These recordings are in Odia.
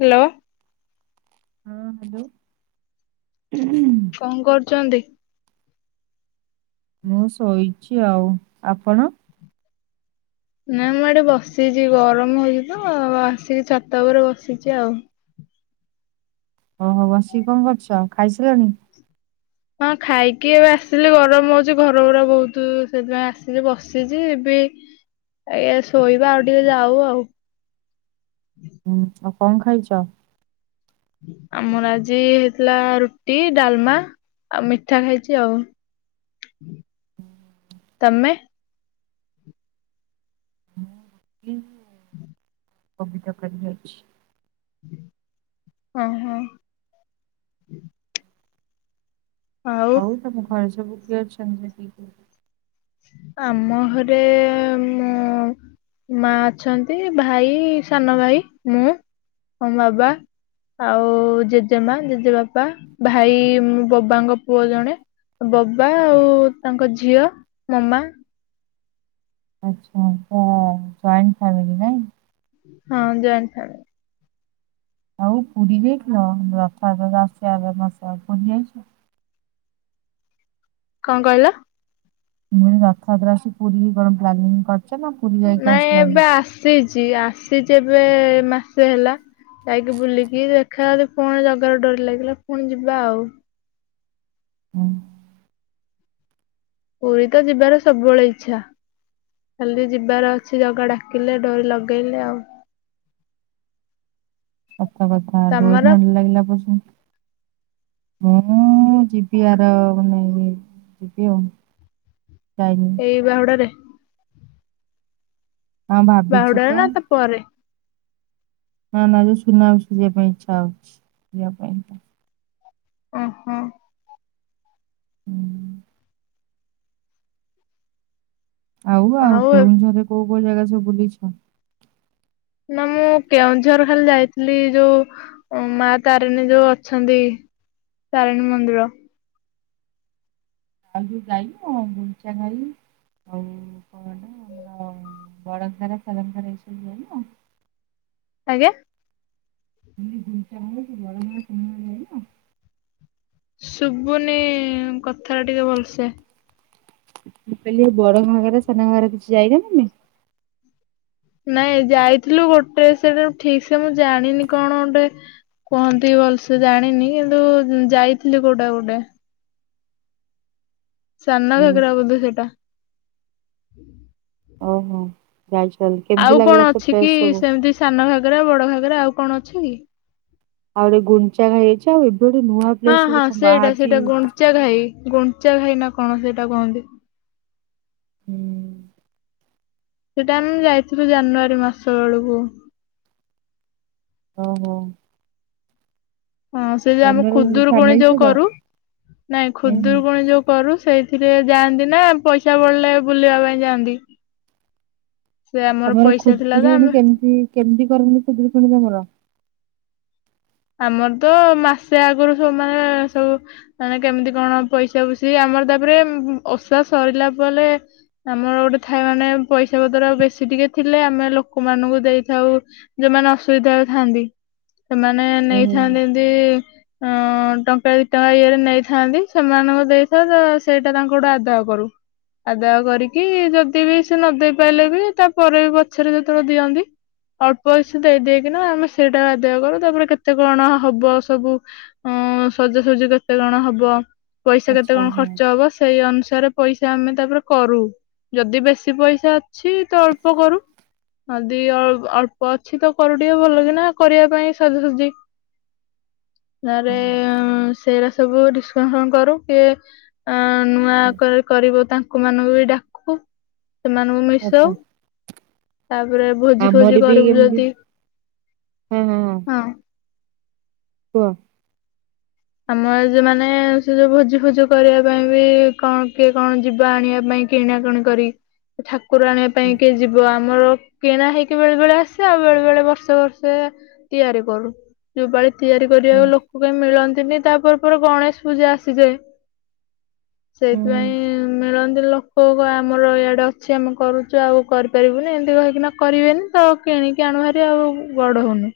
ହ୍ୟାଲୋ। ହଁ ହ୍ୟାଲୋ। କଣ କରୁଚନ୍ତି? ମୁଁ ଶୋଇଛି ଆଉ, ଆପଣ? ନାଇଁ ମୁଁ ଏଠି ବସିଛି, ଗରମ ହଉଛି ତ ଆଉ ଆସିକି ଛାତ ଉପରେ ବସିଛି ଆଉ। ଓହୋ, ବସିକି କଣ କରୁଛ ଖାଇସାଲଣି? ହଁ ଖାଇକି ଏବେ ଆସିଲି, ଗରମ ହଉଛି ଘର ପୁରା ବହୁତୁ ସେଥିପାଇଁ ଆସିଛି ବସିଛି ଏବେ ଆଜ୍ଞା ଶୋଇବା ଆଉ ଟିକେ ଯାଉ ଆଉ। ହୁଁ, ଆଉ କଣ ଖାଇଛ? ଆମର ଆଜି ହେଇଥିଲା ରୁଟି, ଡାଲମା ଆଉ ମିଠା ଖାଇଛି ଆଉ। ତୋମେ? ମୁଁ କବି ତରକାରୀ ହେଇଛି। ଓ ହୋ। ଆଉ ତୋମ ଘରେ ସବୁ କିଏ ଅଛନ୍ତି? [inaudible] ଆମ ଘରେ ମୋ ମା ଅଛନ୍ତି, ଭାଇ, ସାନ ଭାଇ ମୁଁ, ମୋ ବାବା। ଆଉ ଜେଜେମା, ଜେଜେବାପା, ଭାଇ ମୋ ବବାଙ୍କ ପୁଅ ଜଣେ। ଅ ବବା ଆଉ ତାଙ୍କ ଝିଅ ମମା ଆଛା ଙ୍କ ଜଏଣ୍ଟ ଫ୍ୟାମିଲି ନାଇଁ। ହଁ ଜଏଣ୍ଟ ଫ୍ୟାମିଲି। ଆଉ ପୁରୀ ଯାଇଥିଲ ରଥ [unintelligible] ଯାଇଛି। କଁ କହିଲ? ମୁଁ ଏଇ ରଥଯାତ୍ରା ଆସି ପୁରୀ କଣ ପ୍ଲାନିଂ କରିଚ ନା ପୁରୀ ଯାଇକି ଆସିଲାଣି? ଆସିଚି ଆସିଚି ଏବେ ମାସେ ହେଲା। ଯାଇକି ବୁଲିକି ଦେଖା ପୁଣି ଜଗାରେ ଡୋରି ଲାଗିଲା ପୁଣି ଯିବା ଆଉ। ହୁଁ। ପୁରୀ ତ ଯିବାର ସବୁବେଳେ ଇଛା। ଖାଲି ଯିବାର ଅଛି ଜଗା ଡାକିଲେ ଡୋରି ଲଗେଇଲେ ଆଉ। କଥା କଥା ତମର ଡୋରି ନଲାଗିଲା ପର୍ଯ୍ୟନ୍ତ ମୁଁ ଯିବି ଆର ମାନେ ଯିବି ଆଉ। କାଇମ୍ ଏଇ ବାହୁଡ଼ାରେ ହଁ ଭାବିଛି ବାହୁଡାରେ ତ ନା ତା ପରେ ନା ନା ଯୋଉ ସୁନାଉଚି ଯିବା ପାଇଁ ଇଛା ହଉଚି ଯିବା ପାଇଁ କି। ଓହୋ। ହୁଁ ଆଉ ଆଉ କେଉଁଝରେ କୋଉ କୋଉ ଜାଗା ସବୁ ବୁଲିଛ? ନା ମୁଁ କେଉଁଝର ଖାଲି ଯାଇଥିଲି ଯୋଉ ଓମ୍ ମା ତାରିଣୀ ଯୋଉ ଅଛନ୍ତି ତାରିଣୀ ମନ୍ଦିର। ଆଗୁ ଯାଇ ଗୁମଚା ଘାରି ଆଉ କଣ ଆମର ବଳଧାର ଫଲଧାର ଏଇସବୁ ହୁଏନା। ଆଜ୍ଞା [unintelligible] ଶୁବୁନି କଥା ଟା ଟିକେ ଭଲସେ। ମୁଁ କହିଲି ବଡ ଘାଘାର ସାନା ଘାଘାରେ କିଛି ଯାଇନ ତମେ? ନାଇଁ ଯାଇଥିଲୁ ଗୋଟେ ସେଟା ଠିକ ସେ ମୁଁ ଜାଣିନି କଣ ଗୋଟେ କୁହନ୍ତି ଭଲସେ ଜାଣିନି କିନ୍ତୁ ଯାଇଥିଲି କୋଉଟା ଗୋଟେ। ସାନ ହୁଁ। ଘାଗେରା ବୋଧେ ସେଟା। ଓହୋ ଯାଇଛ ତାହେଲେ କେମିତି ଆଉ ଲାଗିଲା କଣ ସେ ଅଛି ପ୍ଲେସ କି ସବୁ? ସେମିତି ସାନ ଘାଗେରା ବଡ ଘାଗେରା ଆଉ କଣ ଅଛି କି? ଆଉ ଗୋଟେ ଗୁଞ୍ଚା ହେଇଛି ଆଉ ଏବେ ଗୋଟେ ନୂଆ ହଁ ପ୍ଲେସ ହଁ ଗୋଟେ କଣ ସେଟା ବାହାରିଛି ସେଟା ଗୁନଞ୍ଚା ଘାଇ ଗୁନଞ୍ଚା ଘାଇ ନା କଣ ସେଇଟା କହନ୍ତି? ହୁଁ। ସେଟା ଆମେ ଯାଇଥିଲୁ ଜାନୁଆରୀ ମାସ ବେଳକୁ। ଓହୋ। ହଁ ସେ ଯେ ଆମେ ଖୁଦୁରୁ କୁଣି ଫ୍ୟାମିଲି ଯୋଉ ସହିତ? କରୁ ନାଇଁ ହୁଁ ହୁଁ ଖୁଦୁରୁକୁଣି ଯୋଉ କରୁ ସେଇଥିରେ ଯାଆନ୍ତି ନା ପଇସା ବଳିଲେ ବୁଲିବା ପାଇଁ ଯାଆନ୍ତି। ସେ ଆମର ତମର ପଇସା ଥିଲା ତ ଖୁଦୁରୁକୁଣୀ ଆମେ କେମିତି କେମିତି କରନ୍ତି ଖୁଦୁରୁକୁୁଣୀ ତମର? ଆମର ତ ମାସେ ଆଗୁରୁ ସବୁ ମାନେ ସବୁ ମାନେ କେମିତି କଣ ପଇସା ପୁସି ଆମର ତାପରେ ଓଷା ସରିଲା ପଲେ ଆମର ଗୋଟେ ଥାଇ ମାନେ ପଇସା ପତ୍ର ବେଶୀ ଟିକେ ଥିଲେ ଆମେ ଲୋକମାନଙ୍କୁ ଦେଇଥାଉ। ଯୋଉମାନେ ଅସୁବିଧାରେ ଥାନ୍ତି ସେମାନେ ହୁଁ ହୁଁ ନେଇଥାନ୍ତି ଏମତି ଅ ଟଙ୍କା ଦି ଟଙ୍କା ଇଏରେ ନେଇଥାନ୍ତି ସେମାନଙ୍କୁ ଦେଇଥାଉ ତ ସେଟା ତାଙ୍କୁଠୁ ଆଦାୟ କରୁ। ଆଦାୟ କରିକି ଯଦି ବି ସେ ନ ଦେଇ ପାରଲେ ବି ତାପରେ ବି ପଛରେ ଯେତେବେଳେ ଦିଅନ୍ତି ଅଳ୍ପ ଅଇସ ଦେଇଦକିନା ଆମେ ସେଇଟା ଆଦାୟ କରୁ ତାପରେ କେତେ କଣ ହବ ସବୁ ଅ ସଜାସଜି କେତେ କଣ ହବ। ପଇସା କେତେ ଆଚ୍ଛା କଣ ହଁ ଖର୍ଚ୍ଚ ହବ ସେଇ ଅନୁସାରେ ପଇସା ଆମେ ତାପରେ କରୁ। ଯଦି ବେଶୀ ପଇସା ଅଛି ତ ଅଳ୍ପ କରୁ। ଜଦି ଅ ଅଳ୍ପ ଅଛି ତ କରୁ ଟିକେ ଭଲ କିନା କରିବା ପାଇଁ ନାରେ ସେ ରା ସବୁ ଡିସକସନ୍ କରୁ କିଏ ନୂଆ ହଁ କରି କରିବ ତାଙ୍କୁ ମାନଙ୍କୁ ବି ଡାକୁ। ସେମାନଙ୍କୁ ମିଶାଉ ଆଚ୍ଛା ତାପରେ ଭୋଜି ଫୋଜି ଆମର କରିବୁ ଯଦି ହୋ ହୋ ହୋ ହଁ କୁହ? ଆମର ଯଉ ମାନେ ସେ ଯୋଉ ଭୋଜି ଫୋଜି କରିବା ପାଇଁ ବି କଣ କିଏ କଣ ଯିବା ଆଣିବା ପାଇଁ। କିଣାକିଣି କରି ଠାକୁର ଆଣିବା ହୁଁ ପାଇଁ କି ଯି ଆମର କିଣା ହେଇକି ବେଳେ ବେଳେ ଆସେ ଆଉ ବେଳେ ବେଳେ ବର୍ଷେ ବର୍ଷେ ତିଆରି କରୁ ଯୋପାଳି ତିଆରି କରିବାକୁ ଲୋକ କାହିଁ ମିଳ ଦିନି ତାପରେ ପରେ ଗଣେଶ ପୂଜା ଆସିଯାଏ। ହୁଁ ସେଇଥିପାଇଁ ମିଳନ୍ତି ଲୋ କଉ କଉ ଆମର ଇଆଡେ ଅଛି ଆମେ କରୁଛୁ ଆଉ କରିପାରିବୁନି ଏମିତି କହିକିନା କରିବେନି ତ କିଣିକି ଆଣୁ ଭାରି ଆଉ ଗଡହୁନୁ।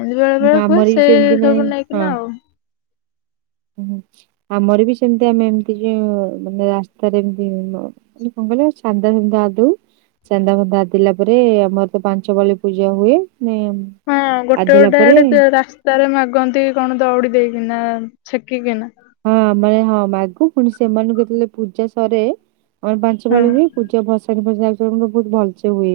ଏମିତି ବେଳେ ହୁଁ ବେଳେ ହୁଏ ଆମର ବି ସେ ସେମିତି ମାନେ ସବୁ ନେଇକିନା ହଁ ଆଉ। ହୁଁ ଆମର ବି ସେମିତି ଆମେ ଏମତି ଯଉ ମାନେ ରାସ୍ତାରେ ଏମତି ନ କଣ କହିଲ ସାଧା ସାଧା ଆଦୌ ଚାନ୍ଦା ଫାନ୍ଦା ଦେଲା ପରେ ଆମର ତ ପାଞ୍ଚପାଳି ପୂଜା ହୁଏ ନେମ୍ ହଁ ଗୋଟେ ଗୋଟେ ଆଡେ ରା ତାରେ ମାଗନ୍ତି କଣ ଦଉଡି ଦେଇକିନା ଛେକିକିନା। ହଁ ମାନେ ହଁ ମାଗୁ ପୁଣି ସେମାନଙ୍କୁ ଯେତେବେଳେ ପୂଜା ସରେ ଆମର ପାଞ୍ଚ ହଁ ପାଳି ହୁଏ। ପୂଜା ଭସାଣି ଫସାଣି [unintelligible] ବହୁତ ଭଲସେ ହୁଏ।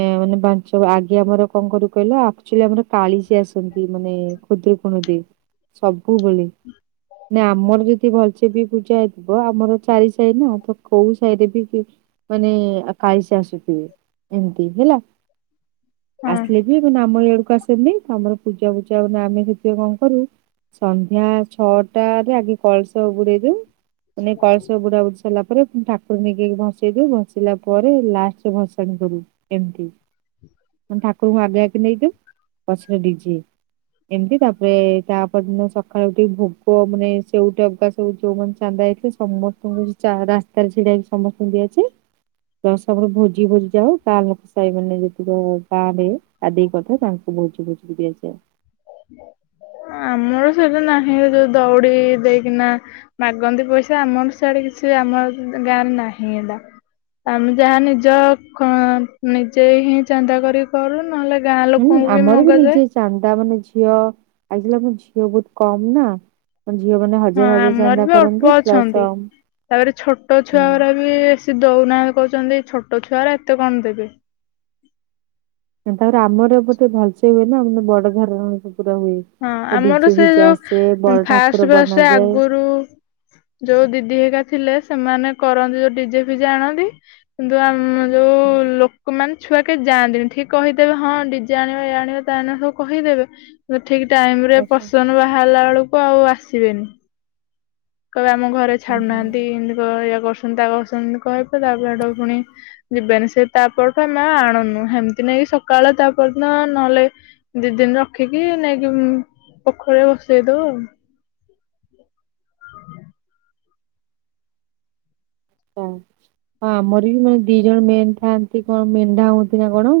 ଏ ମାନେ ବାଞ୍ଚ ଆଗେ ଆମର କଣ କରୁ କହିଲ ଆକଚୁଲି ଆମର କାଳିଶୀ ଆସନ୍ତି ମାନେ କୁଦ୍ରକୁଣି ବି ସବୁବେଳେ। ନା ଆମର ଯଦି ଭଲସେ ବି ପୂଜା ହେଇଥିବ ଆମର ଚାରି ସାହି ନା ତ କୋଉ ସାହିରେ ବି ମାନେ କାଳିସି ଆସୁଥିବେ ଏମିତି ହେଲା। ହଁ ଆସିଲେ ବି ଆମ ଗାଡ଼ିକୁ ଇ ସେମି ତମର ପୂଜା ଫୁଜା ଆମେ ସେଥିପାଇଁ କଣ କରୁ ସନ୍ଧ୍ୟା ଛଅଟାରେ ଆଗେ କଳସ ବୁଡେଇଦେଉ ମାନେ କଳସ ବୁଡା ସୁଚିତ। ସାରା ପରେ ଠାକୁର ନେଇକି ଭସେଇ ଦବୁ ଭସିଲା ପରେ ଲାଷ୍ଟରେ ଭସାଣି କରୁ। ଏମିତି ମାନେ ଠାକୁରଙ୍କୁ ଆଗେଇ ଆକି ନେଇଦଉ ପଛରେ ଡିଜେ। ଏମିତି ତାପରେ ତା ପରଦିନ ସଖାଳକୁ ଭୋଗ ମାନେ ସେଉଠି ଅଗ ସ ଯୋଉମାନେ ଚାନ୍ଦା ହେଇଥିଲେ ସମସ୍ତଙ୍କୁ ରାହାରା। ସ୍ତାରେ ଯାଇ ସମସ୍ତଙ୍କୁ ଦିଆ ଅଛି। ଦଶମର ଭୋଜି ଭୋଜି ଯାଏ ତା ଲୋକ ସାଇ ମାନେ ଯେତିକ ପାଡେ ଆଦେଇ କଥା ତାଙ୍କୁ ଭୋଜି କରିକି ଦିଆଯାଏ। ଆମର ସେଇଟା ନାହିଁ ଯୋଉ ଦଉଡି ଦେଇକିନା ମାଗନ୍ତି ପଇସା ଆମର ସିଆଡେ କିଛି ବି ଆମର ଗାଁ ରେ ନାହିଁ ଏଇଟା। ଆମେ ଯାହା ନିଜ କ ନିଜେ ହିଁ ଚାନ୍ଦା କରି କରୁ ନହେଲେ ଗାଁ ହୁଁ ଲୋକଙ୍କୁ ବି ଆମର ମଗାଯାଏ। ନିଜେ ଚାନ୍ଦା ମାନେ ଝିଅ ଆଇଥିଲି ମୁ ଝିଅ ବହୁତ୍ କମ୍ ନା ମାନେ ଝିଅ ମାନେ ହା ହଁ ଆମରବି ଅଳ୍ପ ଅଛନ୍ତି ତାପରେ ଛୋଟ ଛୁଆଅରା ବି ସିଏ ଦଉନାହାଁ କହୁଚନ୍ତି ଛୋଟ ଛୁଆରା ଏତେ କଣ ଦେବେ। ତାପରେ ଆମର ବୋତେ ଭଲସେ ହୁଏନା ମାନେ ବଡ ଧରଣରେ ପୁରା ହୁଏ। ହଁ ଡିଜେ ଆମର ଫିଜେ ଆସେ ସେଯୋଉ ବଡ ଠାକୁର ଫାଷ୍ଟେ ଫାଷ୍ଟେ ବନାଯାଏ। ଆଗରୁ ଯୋଉ ଦିଦି ହେକା ଥିଲେ ସେମାନେ କରନ୍ତି ଯୋଉ ଡିଜେ ଫିଜେ ଆଣନ୍ତି କିନ୍ତୁ ଆମ ଯୋଉ ଲୋକମାନେ ଛୁଆ କେହି ଯାଆନ୍ତିନି ଠିକ୍ କହିଦେବେ ହଁ ଡିଜେ ଆଣିବା ଇଏ ଆଣିବା ତାନା ସବୁ କହିଦେବେ ଠିକ୍ ଟାଇମରେ ଆଚ୍ଛା। ପସନ୍ ବାହାରିଲା ବେଳକୁ ଆଉ ଆସିବେନି। କହିବେ ଆମ ଘରେ ହୁଁ ହୁଁ ଛାଡ଼ୁନାହାନ୍ତି ଏମିତି କଇଁବ ଇଏ କରୁଚନ୍ତି ତା କରୁଛନ୍ତି କହିବେ ତାପରେ ଏଟାକୁ ଫୁଣି ଯିବେନି ସେ ତାପରଠୁ ଆମେ ଆଉ ଆଣୁନୁ ସେମିତି ନାଇକି ସକାଳ ତାପରଦିନ ନହେଲେ ଦି ଦିନି ରଖିକି ନେଇକି ପୋଖରୀରେ ବସେଇ ଦଉ ଆଉ। ହଁ ହଁ ଆମରବି ମାନେ ଦି ଜଣ ମେନ୍ ଥାନ୍ତି କଣ ମେଣ୍ଢା ହୁଅନ୍ତିନା କଣ?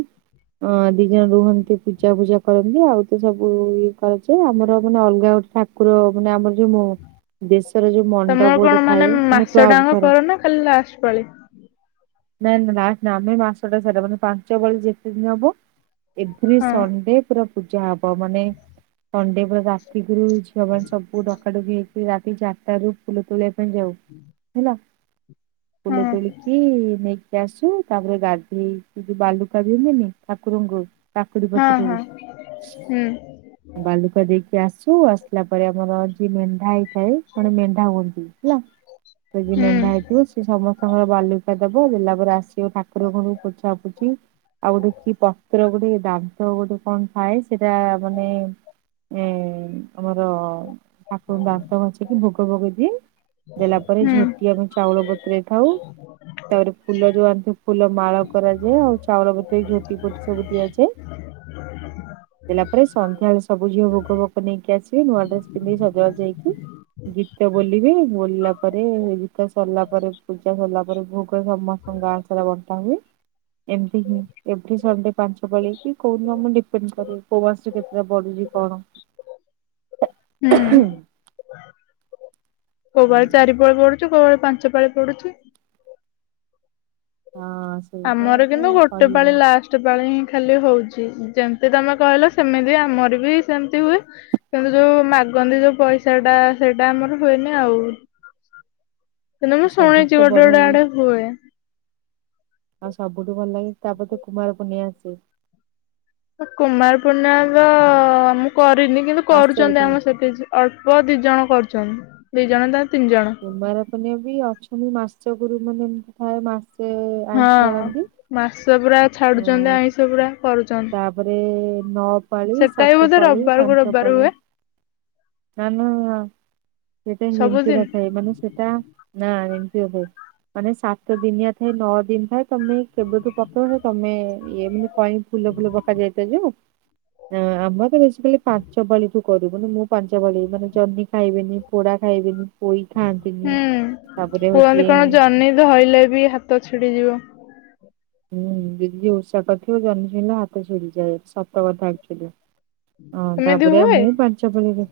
ଅଁ ଦି ଜଣ ରୁହନ୍ତି ପୂଜା ଫୂଜା କରନ୍ତି ଆଉତ ସବୁ ଇଏ କରାଯାଏ ଆମର ମାନେ ଅଲଗା ଗୋଟେ ଠା ଠାକୁର ମାନେ ଆମର ଯୋଉ ଦେଶର ଯୋଉ ତମର ମଣ୍ଡପ କଣ ଗୋଟେ ଥାଏ ମାନେ କ୍ଲବ୍ ମାସଟାଙ୍କ ଘର କର ନା ଖାଲି ଲାଷ୍ଟେ ପାଳି। ନାଇଁ ନା ଲାଷ୍ଟେନା ଆମେ ମାସଟା ସାରା ମାନେ ପାଞ୍ଚଟ ପାଳି ଯେତେ ଦିନ ହବ ଏପ୍ରିଲ୍ ହଁ ସଣ୍ଡେ ପୁରା ପୂଜା ହବ ମାନେ ସଣ୍ଡେ ପୁରା ରା ରାତିକିରୁ ଝିଅ ମାନ ସବୁ ଡକା ଡକି ହେଇକି ରାତି ଚାରିଟାରୁ ଫୁଲ ତୋଳିବା ପାଇଁ ଯାଉ [inaudible] ହେଲା ହଁ ଫୁଲତୋଳିକି ନେଇକି ଆସୁ ତାପରେ ଗାଧେଇ ଯୋଉ ବାଲୁକା ଦିଅନ୍ତିନି ଠାକୁରଙ୍କୁ କାକୁଡ଼ି ହଁ ହଁ ପତ୍ରରେ ହୁଁ ବାଲୁକା ଦେଇକି ଆସୁ ଆସିଲା ପରେ ଆମର ଯିଏ ମେଣ୍ଢା ହେଇ ଥାଏ ପୁଣି ମେଣ୍ଢା ହୁଅନ୍ତି ହେଲା ତଯିଏ ହୁଁ ମେଣ୍ଢା ହେଇଥିବ ସିଏ ସମସ୍ତଙ୍କର ବାଲୁକା ଦବ ଦେଲା ପରେ ଆସିବ ଠାକୁରଙ୍କଣଙ୍କୁ ପୋଛା ପୁଛିି ଆଉ ଗୋଟେ କି ପତ୍ର ଗୋଟେ ଦାନ୍ତ ଗୋଟେ କଣ ଥାଏ ସେଟା ମାନେ ଏ ଆମର ଠାକୁରଙ୍କୁ ଦାନ୍ତ ଘସିକି ଭୋଗ ଫୋଗେଦିଏ ଦେଲା ପରେ ହୁଁ ଝୋଟି ଆମେ ଚାଉଳ ବତରେଇ ଥାଉ। ତାପରେ ଫୁଲ ଯୋଉ ଆଣିଥିବ ଫୁଲ ମାଳ କରାଯାଏ ଆଉ ଚାଉଳ ଭେଦେଇ ଝୋଟି ଫୋଟି ସବୁ ଦିଆଯାଏ। [inaudible] ଦେଲା ପରେ ସଧ୍ୟାବେଳେ ସବୁ ଝିଅ ଭୋଗ ଫୋଗ ନେଇକି ଆସିବେ ନୂଆ ଡ୍ରେସ୍ ପିନ୍ଧିକି ସଜବାଜ ହେଇକି ଗୀତ ବୋଲିବେ ବୋଲିଲା ପରେ ଗୀତ ସରିଲା ପରେ ପୂଜା ସରିଲା ପରେ ଭୋଗ ପୁରା ସମସ୍ତଙ୍କ ଗାଁସାରା ବଣ୍ଟା ହୁଏ ଏମିତିହିଁ ଏଭ୍ରି ସେଣ୍ଡେ ପାଞ୍ଚ ପଳିକି କୋଉଦିନ ମୁଁ ଡିପେଣ୍ଡ କରେ କୋମାସରେ କେତେଟା ବଢ଼ୁଚି କଣ ହୁଁ। ହଁ କୋଉପାଳି ଚାରି ପାଳି ପଡୁଚି କୋଉପାଳି ପାଞ୍ଚ ପାଳି ପଡ଼ୁଚି। ହଁ। ଆମର କିନ୍ତୁ ଗୋଟେ ପାଳି ଲାଷ୍ଟ ଗୋଟେ ପାଳିହିଁ ଖାଲି ହଉଚି ଯେମିତି ତମେ କହିଲ ସେମିତି ଆମରବି ସେମିତି ହୁଏ। କିନ୍ତୁ ଯୋଉ ମାଗନ୍ତିି ଯୋଉ ପଇସାଟା ସେଇଟା ଆମର ହୁଏନି ଆଉ। କିନ୍ତୁ ମୁଁ ସବୁଠୁ ଶୁଣିଚି ତ ଗୋଟେ ବଢିଆ ଗୋଟେ ଆଡ଼େ ହୁଏ। ଆଉ ସବୁଠୁ ଭଲ ଲାଗେ ତାପରେତ କୁମାରପୂର୍ଣ୍ଣିମା ଆସେ। କୁମାର ପୂର୍ଣ୍ଣିମାତ ମୁଁ କରିନି କିନ୍ତୁ ମାସେ କରୁଚନ୍ତି ବୋଧେ ଆମ ସେଠି ଅଳ୍ପ ଦି ଜଣ କରୁଚନ୍ତି ଦିଇ ଜଣନା ତିନି ଜଣ। କୁମାର ପର୍ଣ୍ଣିମା ବି ଅଛନ୍ତି ମାସ ଗୁରୁ ମାନେ ଏମିତି ଥାଏ ମାସେ ଆଇଁଷ ଛାଡ଼ନ୍ତି। ମାସେ ପୁରା ଛାଡ଼ୁଛନ୍ତି ଆଇଁଷ ପୁରା କରୁଛନ୍ ତାପରେ ନଅ ପାଳି ସାତ ବୋଧେ ପାାଳି ରବିବାରକୁ ରବିବାର ପାଞ୍ଚପାଳି ହୁଏ ନା ନା ସେଟା ଏମିତି ସବୁଦିନ ନଥାଏ ମାନେ ସେଟା ନା ଏମିତି ହ [inaudible] ମାନେ ସାତ ଦିନିଆ ଥାଏ ନଅ ଦିନ ଥାଏ ତମେ କେବେଠୁ ପକଉନ ତମେ ଇଏ ମାନେ କ ଫୁଲ ଫୁଲ ପକା ଯାଏ ତ ଯୋଉ। ଆମର ତ ବେଶୀକାଲି ପାଞ୍ଚପାଳିଠୁ କରିବୁନି ମୁଁ ପାଞ୍ଚ ପାଳି ମାନେ ଜହ୍ନି ଖାଇବନି। ପୋଡା ଖାଇବିନି। ହୁଁ ହଉଛି କୁହନ୍ତି କଣ ଜହ୍ନି ଧଇଲେ ବି ହାତ ଛିଡିଯିବ। ହୁଁ ଦିଦି ଯି ଓଷା କରିଥିବ ଜହ୍ନି ଧଇଲେ ହାତ ଛିଡିଯାଏ ସତ କଥା ଏକ୍ଟୁଆଲୀ। ହଁ ଏମିତି ତାପରେ ହୁଏ? ମୁଁ ପା ଲିରେ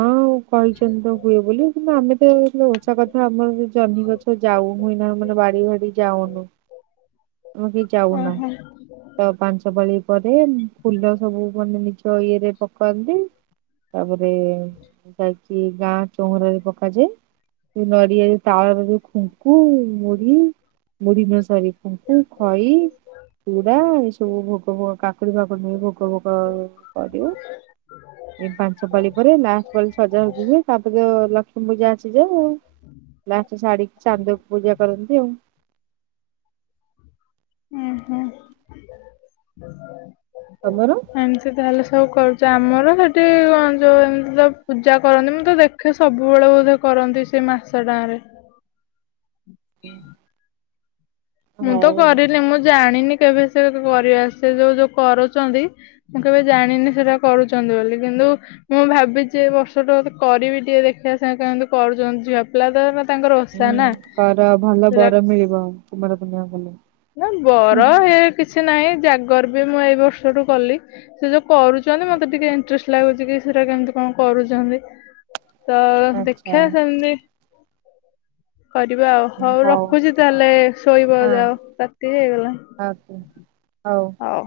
ହଁ କହିଛନ୍ତି ତ ହୁଏ ବୋଲି କିନ୍ତୁ ଆମେ ତ ଓଷା କଥା ଆମର ଜହ୍ନି ଗଛ ଯାଉ ହୁଇଁ ନା ମାନେ ବାଡି ବାଡି ଯାଉନୁ। ତମେ କି ଯାଉନ ଓହୋ ତ ପାଞ୍ଚ ପାଳି ପରେ ଫୁଲ ସବୁ ମାନେ ନିଜ ଇଏରେ ପକାନ୍ତି। ତାପରେ ଯାଇକି ଗାଁ ଚଉରାରେ ପକାଯାଏ। ନଡିଆ ଯ ତାଳରେ ଯୋଉ ଖୁଙ୍କୁ ମୁଢି ମୁଢି ନୁହ ସରି ତୁ ଖଇ। ଚୁଡା ଏ ସବୁ ଭୋଗ ଭୋଗ କାକୁଡି଼ ଫାକୁଡି ନେଇ ଭୋଗ ଭୋଗ କରିବେ। [inaudible] ଏଇ ପାଞ୍ଚ ପାଳି ପରେ ଲାଷ୍ଟ ପାଳି ସଯା ସାଜି ହୁଏ ତାପରେ ତ ଲକ୍ଷ୍ମୀ ପୂଜା ଆସି ଯାଏ ଆଉ। ଲାଷ୍ଟ ଶାଢିକି ଚାନ୍ଦକୁ ପୂଜା କରନ୍ତି ଆଉ। ହୁଁ ହୁଁ ତମର ଏମିତି ତାହେଲେ ସବୁ କରୁଛ ଆମର ସେଠି କଣ ଯୋଉ ଏମିତି ତ ପୂଜା କରନ୍ତି ମୁଁ ତ ଦେଖ କ୍ଷ ସବୁବେଳେ ବୋଧେ କରନ୍ତି ସେ ମାସ ଟାଁ ରେ। ମୁଁ ହଉ ତ ଆଉ କରିନି ମୁଁ ଜାଣିନି କେବେ ସେ କରିବା ସେ ଯୋଉ ଯୋଉ କରୁଛନ୍ତି। ମୁଁ କେବେ ଜାଣିନି ସେଟା କରୁଛନ୍ତି ବୋଲି କିନ୍ତୁ। ମୁଁ ଭାବିଛି ଏ ବର୍ଷ ଟାେ କରିବି ଟିକେ ଦେଖିବା ସାଙ୍ଗ କମିତି କରୁଛନ୍ତି ଝିଅ ପିଲା ତ। ତାଙ୍କର ଓଷା ହୁଁ ନା କର ଭଲ ବର ସେଟା ମିଳିବ କୁମାର ପୂର୍ଣ୍ଣିମା କଲେ। ନା ହୁଁ ବର ହୁଁ। ହେ କିଛି ନାହିଁ ଜାଗର ବି ମୁଁ ଏଇ ବର୍ଷଠୁ କଲି। ସେ ଯୋଉ କରୁଛନ୍ତି ମତେ ଟିକେ ଇଣ୍ଟରେଷ୍ଟ ଲାଗୁଛି କି ସେଟା କେମିତି କଣ କରୁଛନ୍ତି ତ ଆଚ୍ଛା ଦେଖିବା ସେମତି। କରିବା ଆଉ ହଉ ରଖୁଛି ତାହେଲେ ଶୋଇବ ଯାଅ ରାତିି ହେଇଗଲା ନି। ଆଜ୍ଞା ହଉ। ହଉ